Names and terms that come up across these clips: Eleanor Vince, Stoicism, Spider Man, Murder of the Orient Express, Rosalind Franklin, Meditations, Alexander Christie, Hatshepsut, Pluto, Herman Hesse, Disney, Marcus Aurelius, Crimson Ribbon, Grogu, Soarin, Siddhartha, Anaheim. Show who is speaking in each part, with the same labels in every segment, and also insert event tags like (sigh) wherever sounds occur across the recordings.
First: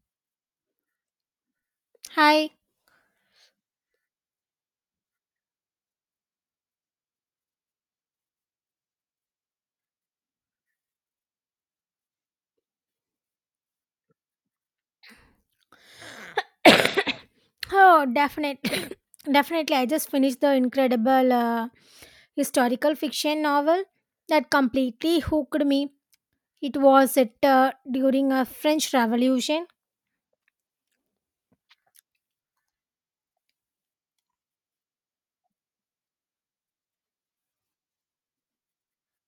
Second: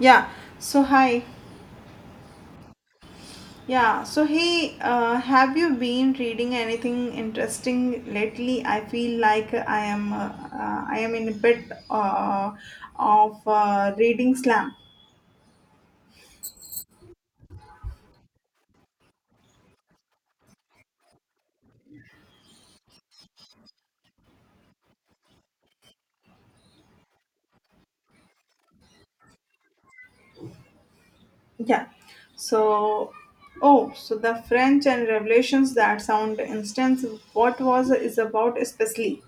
Speaker 1: Yeah. So hi.
Speaker 2: Hi.
Speaker 1: Yeah. So hey, have you been reading anything interesting lately? I feel like I am in a bit uh, of reading slam.
Speaker 2: (coughs) Oh, definitely. (coughs) Definitely. I just finished the incredible historical fiction novel that completely hooked me. It was it during a French Revolution.
Speaker 1: Yeah. So oh, so the French and Revelations that sound instance. What was is about especially?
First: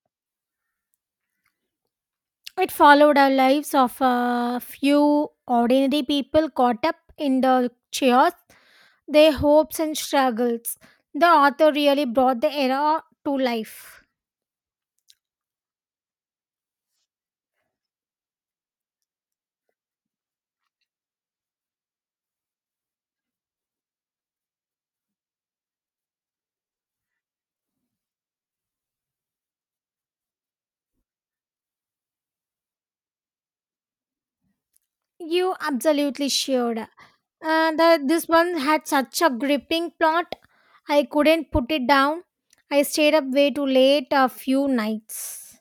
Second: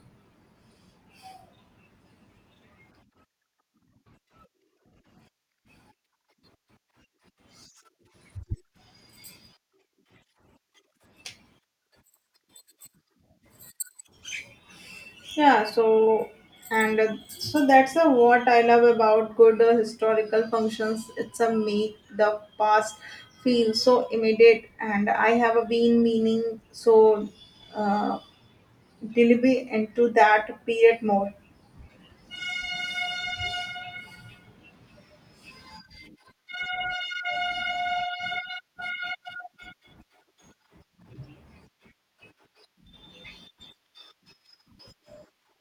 Speaker 2: It followed our lives of a few ordinary people caught up in the chaos, their hopes and struggles. The author really brought the era to life.
Speaker 1: Yeah, so and so that's what I love about good historical functions. It's a make the past feel so immediate, and I have been meaning so uh, delibly into that period more.
Speaker 2: You absolutely should. This one had such a gripping plot. I couldn't put it down. I stayed up way too late a few nights.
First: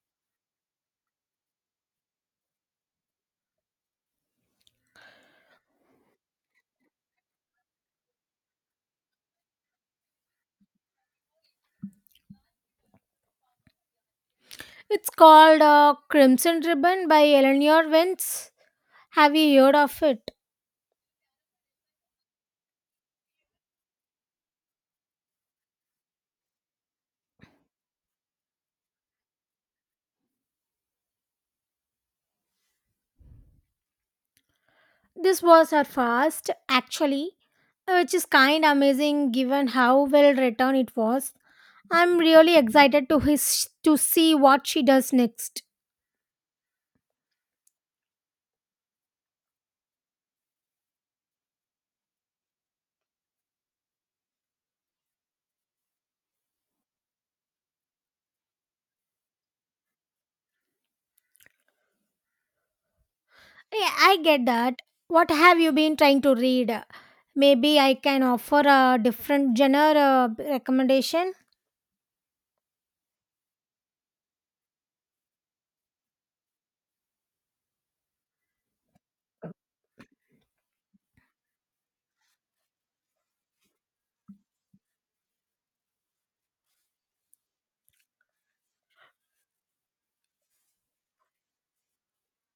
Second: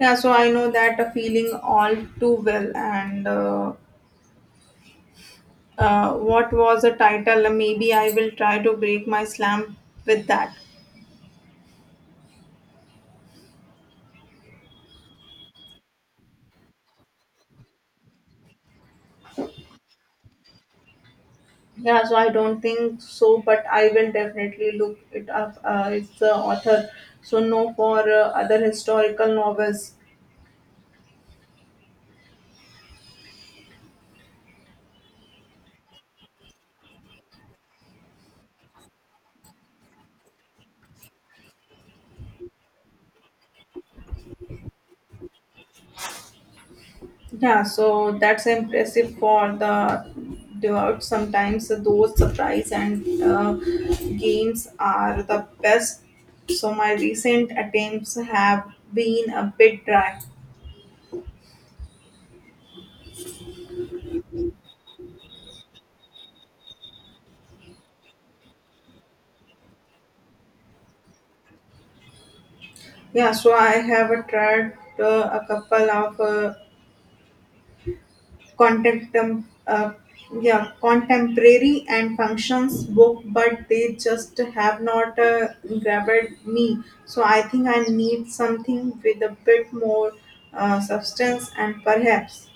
Speaker 1: Yeah, so I know that feeling all too well. And what was the title? Maybe I will try to break my slam with that.
Speaker 2: It's called Crimson Ribbon by Eleanor Vince. Have you heard of it?
Speaker 1: Yeah, so I don't think so, but I will definitely look it up. It's the author, so no for other historical novels.
Speaker 2: This was her first, actually, which is kind amazing given how well written it was. I'm really excited to see what she does next.
Speaker 1: Yeah, so that's impressive for the devout. Sometimes so, those surprise and games are the best. So my recent attempts have been a bit dry.
Speaker 2: Yeah, I get that. What have you been trying to read? Maybe I can offer a different genre recommendation.
Speaker 1: Yeah, so I have tried a couple of contem- uh, yeah, contemporary and functions book, but they just have not grabbed me. So I think I need something with a bit more substance and perhaps,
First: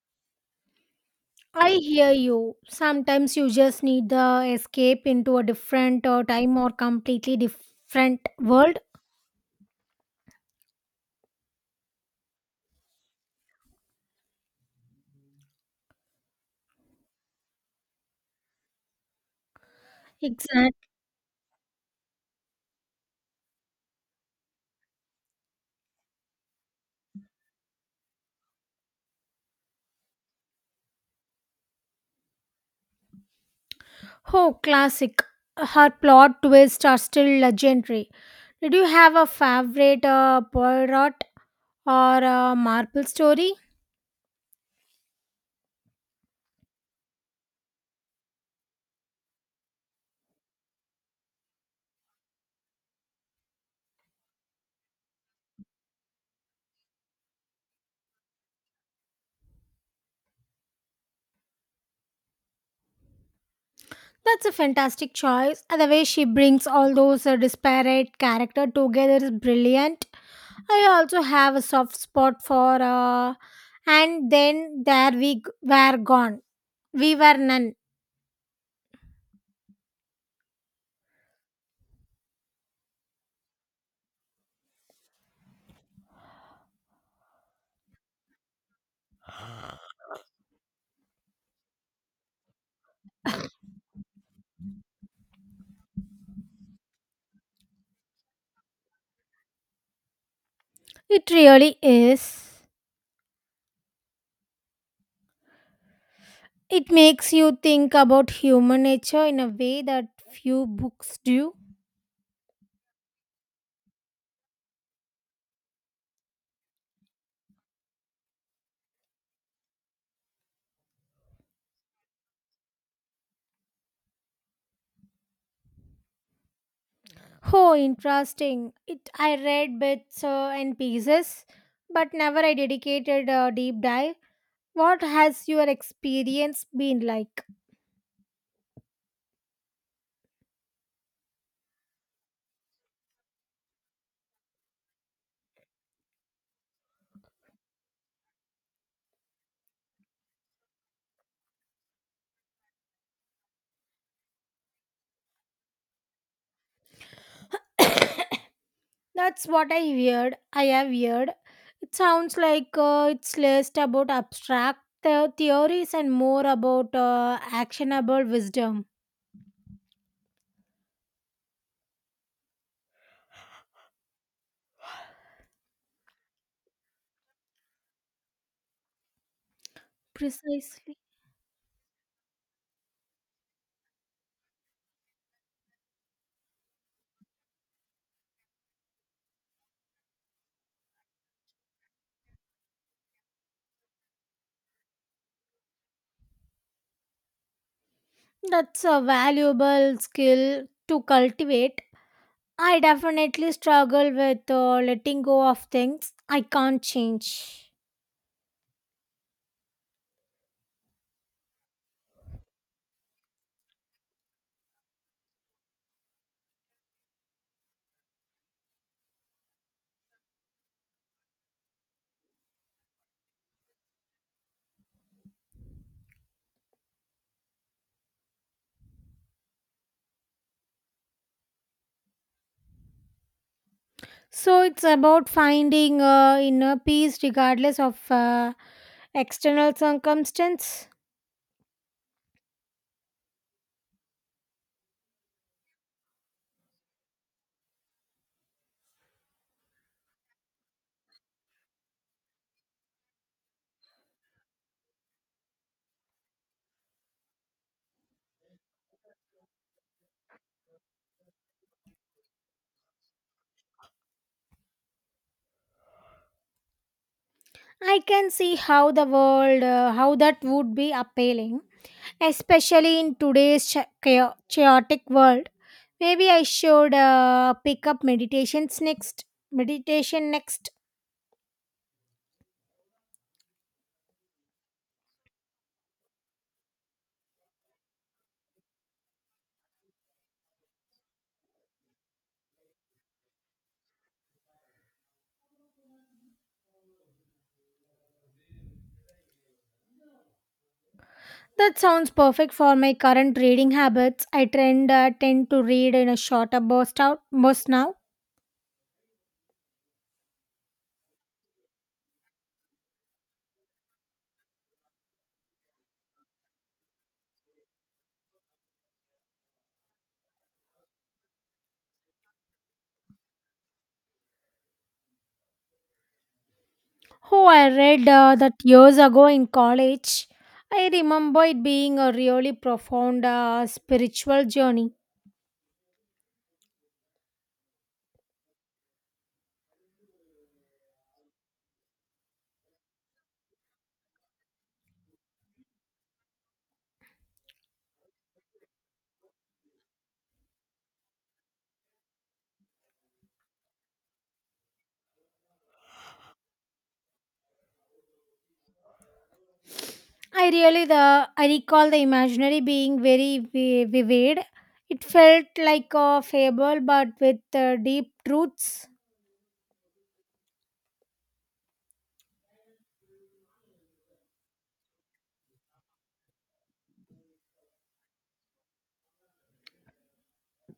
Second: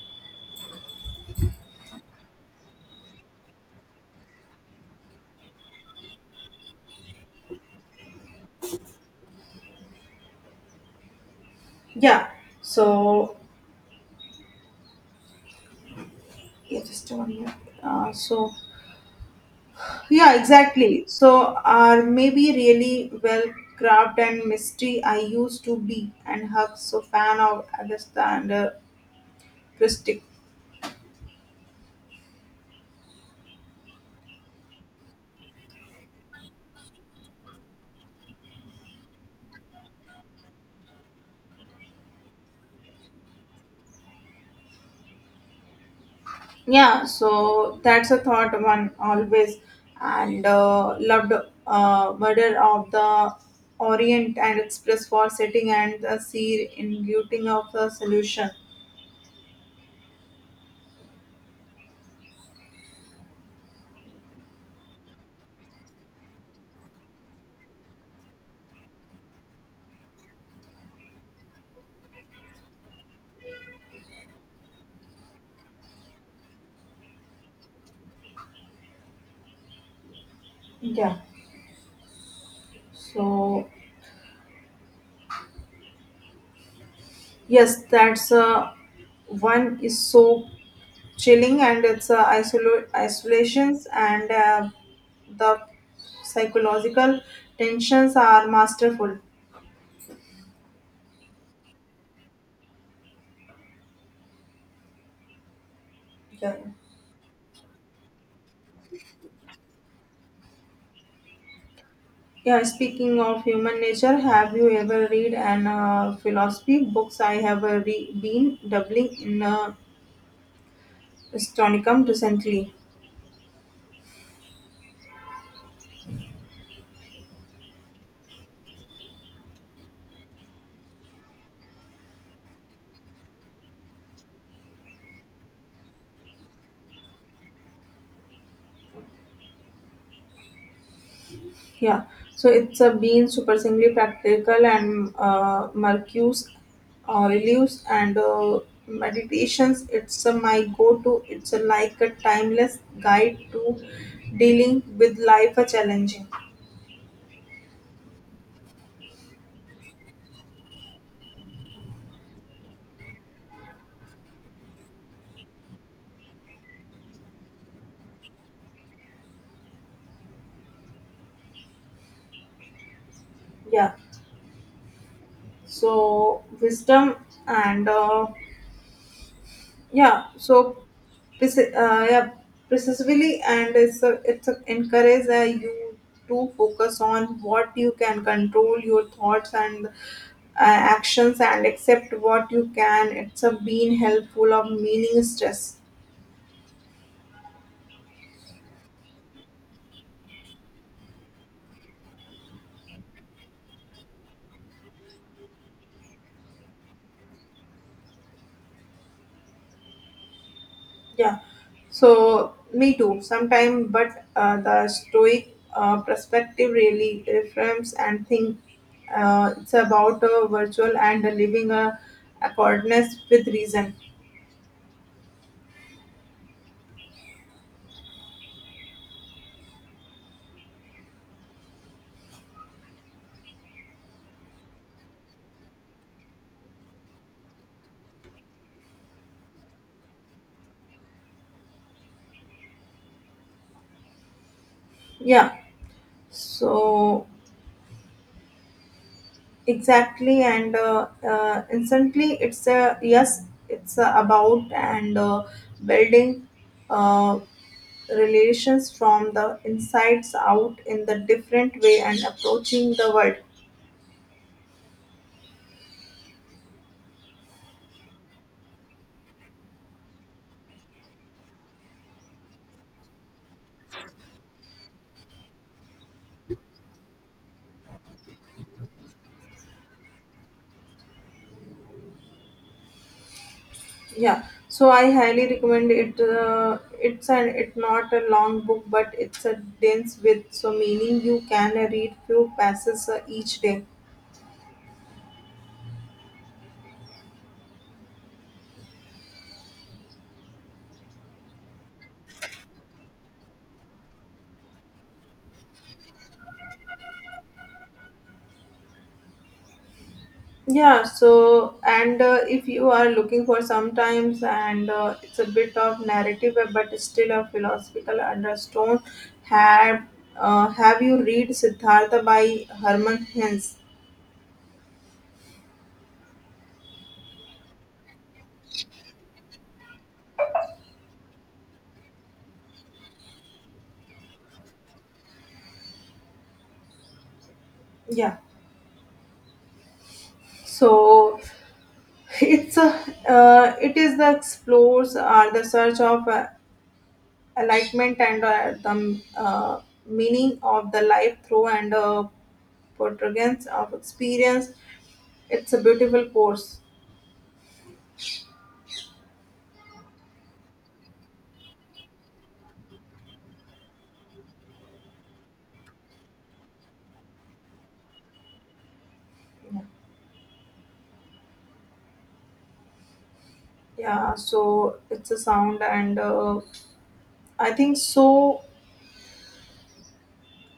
Speaker 2: I hear you. Sometimes you just need the escape into a different time or completely different world.
Speaker 1: yeah. So yeah, just one here. So yeah,
Speaker 2: Exact.
Speaker 1: exactly. So are maybe really well crafted and mystery I used to be and hug so fan of Alexander Christie.
Speaker 2: Oh, classic. Her plot twists are still legendary. Did you have a favorite Poirot or Marple story?
Speaker 1: Yeah, so that's a thought one always and loved Murder of the Orient and Express for setting and the sea in beauty of the solution.
Speaker 2: That's a fantastic choice. And the way she brings all those disparate character together is brilliant. I also have a soft spot for and then there were gone. We were none.
Speaker 1: Yeah, so yes, that's one is so chilling and it's isolations and the psychological tensions are masterful.
Speaker 2: It really is.
Speaker 1: Yeah.
Speaker 2: It makes you think about human nature in a way that few books do.
Speaker 1: Yeah, speaking of human nature, have you ever read an philosophy books? I have been doubling in Stonicum recently.
Speaker 2: Oh, interesting. It I read bits and pieces, but never I dedicated a deep dive. What has your experience been like?
Speaker 1: Yeah, so it's been surprisingly practical and Marcus Aurelius and meditations. It's my go-to. It's like a timeless guide to dealing with life challenging.
Speaker 2: (coughs) That's what I heard. I have heard. It sounds like it's less about theories and more about actionable wisdom.
Speaker 1: Yeah, so wisdom and. Yeah so
Speaker 2: Precisely.
Speaker 1: yeah precisely and it's a encourage you to focus on what you can control your thoughts and actions and accept what you can it's a being helpful of meaning stress
Speaker 2: That's a valuable skill to cultivate. I definitely struggle with letting go of things I can't change.
Speaker 1: yeah so me too sometime but the stoic perspective really reframes and think it's about a virtual and a living a accordance with reason
Speaker 2: So it's about finding inner peace regardless of external circumstance.
Speaker 1: yeah. So exactly, and instantly, it's a yes, it's a about and building uh, relations from the insides out in the different way and approaching the world.
Speaker 2: I can see how how that would be appealing, especially in today's chaotic world. Maybe I should pick up meditations next. Meditation next.
Speaker 1: Yeah, so I highly recommend it. It's an it's not a long book, but it's a dense with so meaning you can read few passages each day.
Speaker 2: That sounds perfect for my current reading habits. I tend to read in a shorter burst now.
Speaker 1: Yeah, so and if you are looking for sometimes and it's a bit of narrative but still a philosophical undertone have have you read Siddhartha by Herman Hesse?
Speaker 2: Oh, I read that years ago in college. I remember it being a really profound spiritual journey.
Speaker 1: Yeah. So (laughs) it's a it is the explores are the search of enlightenment and the meaning of the life through and portrayals of experience. It's a beautiful course.
Speaker 2: I really the I recall the imaginary being vivid. It felt like a fable, but with deep truths.
Speaker 1: Yeah, so it's a sound, and I think so.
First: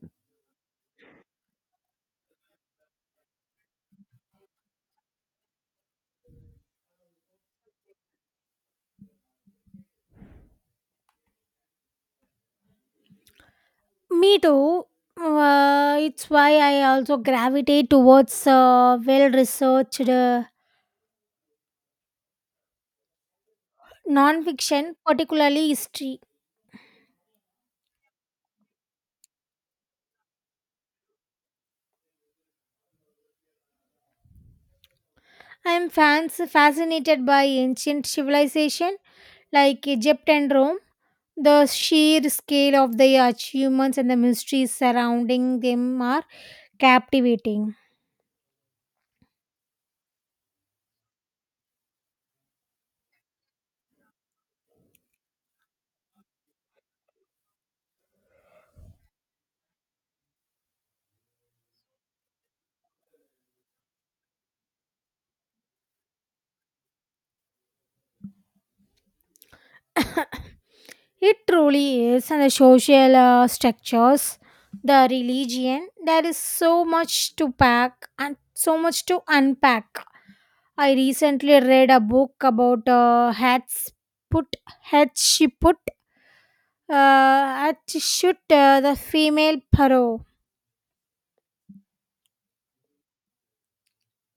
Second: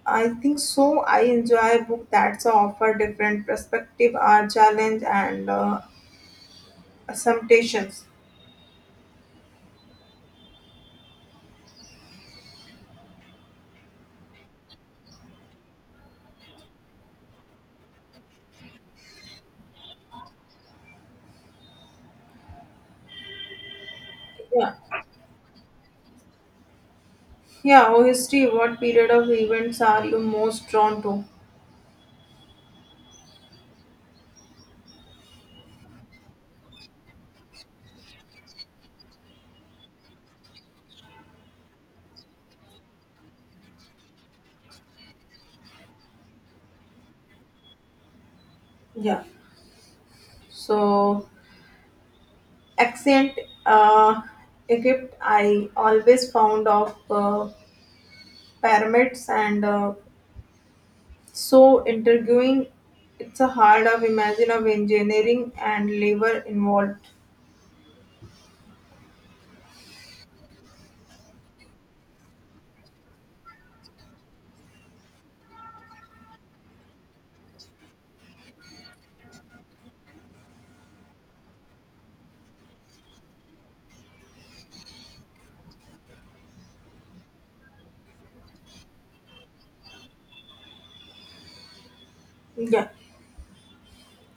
Speaker 1: I think so. I enjoy a book that's offer different perspective, or challenge, and assumptions.
Speaker 2: Me too. It's why I also gravitate towards well-researched
Speaker 1: Yeah,
Speaker 2: non-fiction, particularly history.
Speaker 1: yeah. Oh, history. What period of events are you most drawn to?
Speaker 2: I am fans fascinated by ancient civilization like Egypt and Rome. The sheer scale of their achievements and the mysteries surrounding them are captivating.
Speaker 1: Yeah. So accent, uh, Egypt. I always found of pyramids and so interviewing it's a hard of imagine of engineering and labor involved
Speaker 2: (coughs) It truly is, and the social structures, the religion, there is so much to pack and so much to unpack. I recently read a book about put, Hatshepsut, Hatshepsut, the female pharaoh.
Speaker 1: yeah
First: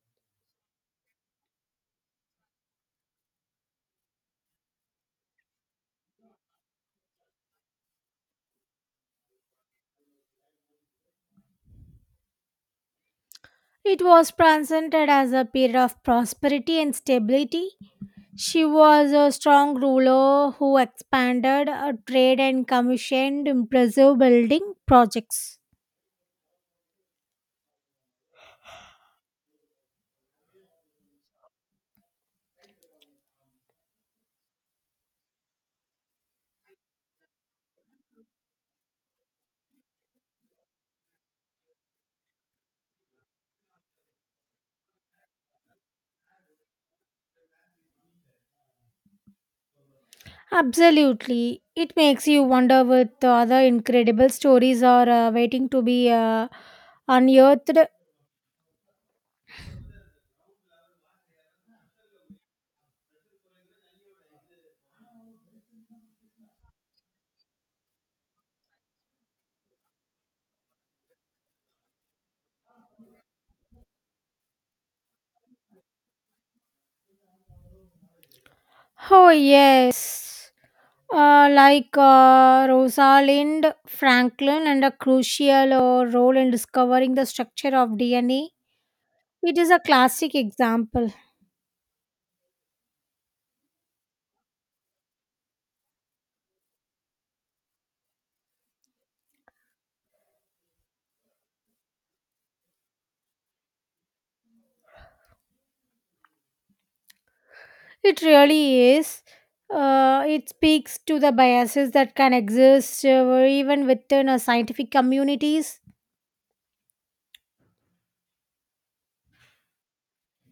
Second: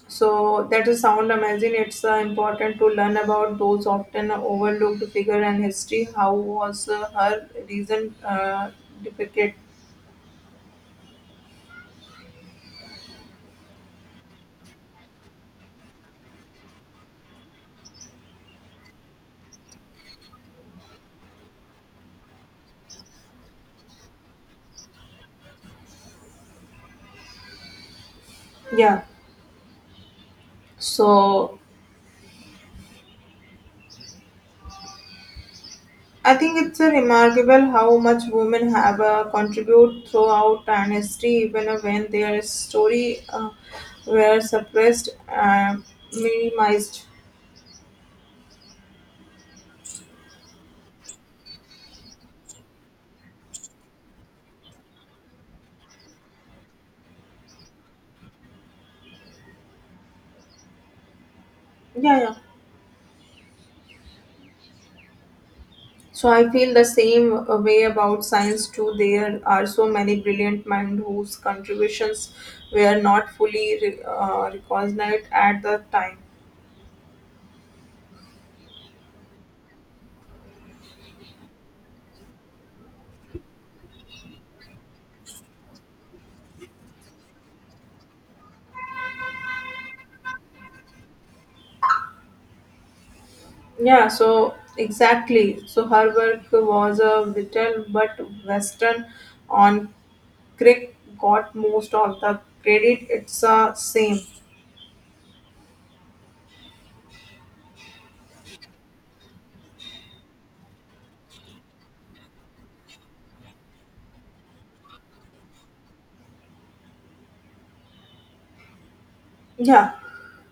Speaker 1: so that is sound amazing it's important to learn about those often overlooked figure and history how was her reason depicted
Speaker 2: It was presented as a period of prosperity and stability. She was a strong ruler who expanded her trade and commissioned impressive building projects.
Speaker 1: yeah so I think it's a remarkable how much women have contribute throughout and history even when their story were suppressed and minimized
Speaker 2: Absolutely. It makes you wonder what the other incredible stories are waiting to be unearthed.
Speaker 1: yeah yeah. So I feel the same way about science too. There are so many brilliant minds whose contributions were not fully recognized at the time.
Speaker 2: Oh, yes. Like Rosalind Franklin and a crucial role in discovering the structure of DNA. It is a classic example.
Speaker 1: Yeah, so exactly. So her work was a vital but Western on Crick got most of the credit. It's the same.
Speaker 2: It really is. It speaks to the biases that can exist even within our scientific communities.
Speaker 1: Yeah.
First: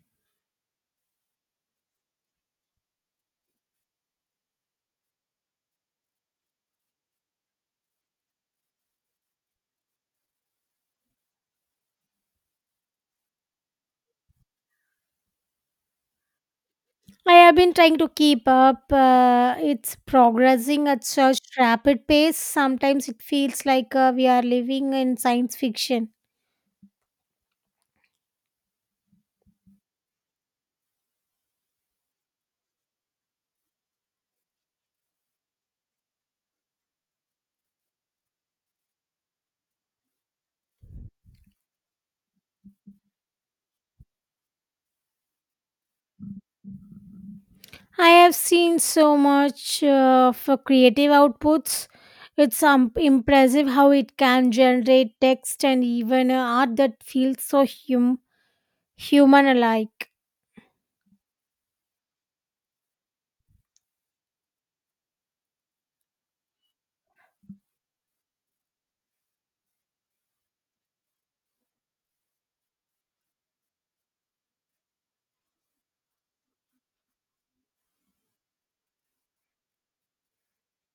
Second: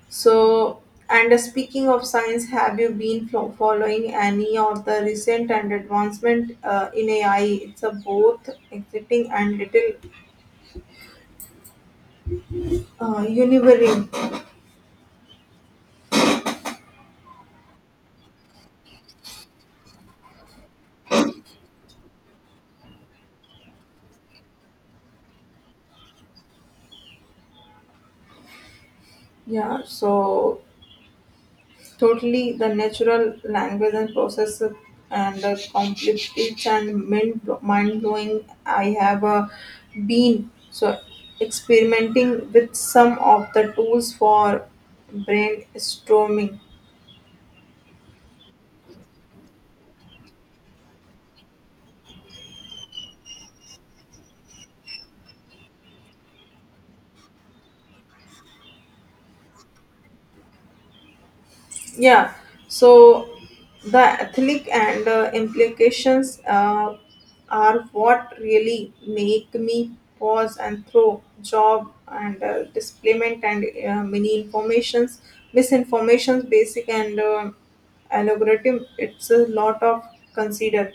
Speaker 1: So, and speaking of science, have you been following any of the recent and advancement in AI? It's a both exciting and little univering.
Speaker 2: I have been trying to keep up. It's progressing at such rapid pace. Sometimes it feels like we are living in science fiction.
Speaker 1: Yeah, so totally the natural language and process of- and the complex and mind blowing. I have been so experimenting with some of the tools for brainstorming.
Speaker 2: I have seen so much for creative outputs. It's impressive how it can generate text and even art that feels human alike.
Speaker 1: Yeah, so the ethnic and implications are what really make me pause and throw job and displacement and many informations, misinformations, basic and algorithm. It's a lot of consider.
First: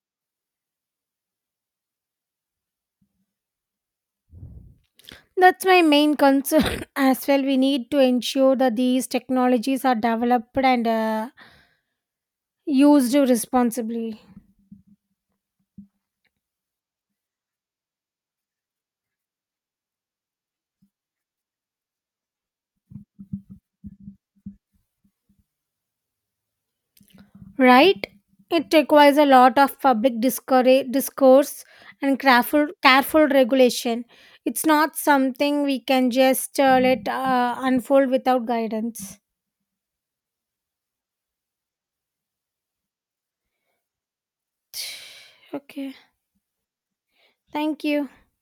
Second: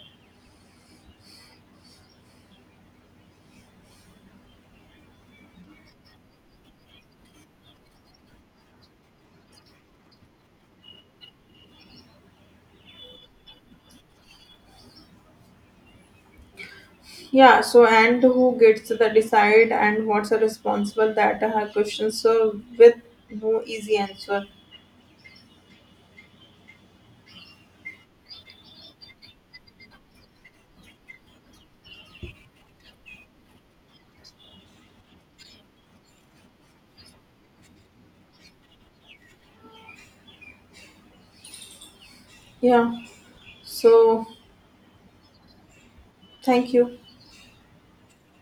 Speaker 2: That's my main concern (laughs) as well. We need to ensure that these technologies are developed and used responsibly,
Speaker 1: Yeah, so and who gets the decide and what's the responsible that are questions so with no easy answer.
Speaker 2: right? It requires a lot of discourse and careful, careful regulation. It's not something we can just let unfold without guidance.
Speaker 1: Yeah, so
Speaker 2: (sighs) Okay,
Speaker 1: thank you.
Speaker 2: thank you.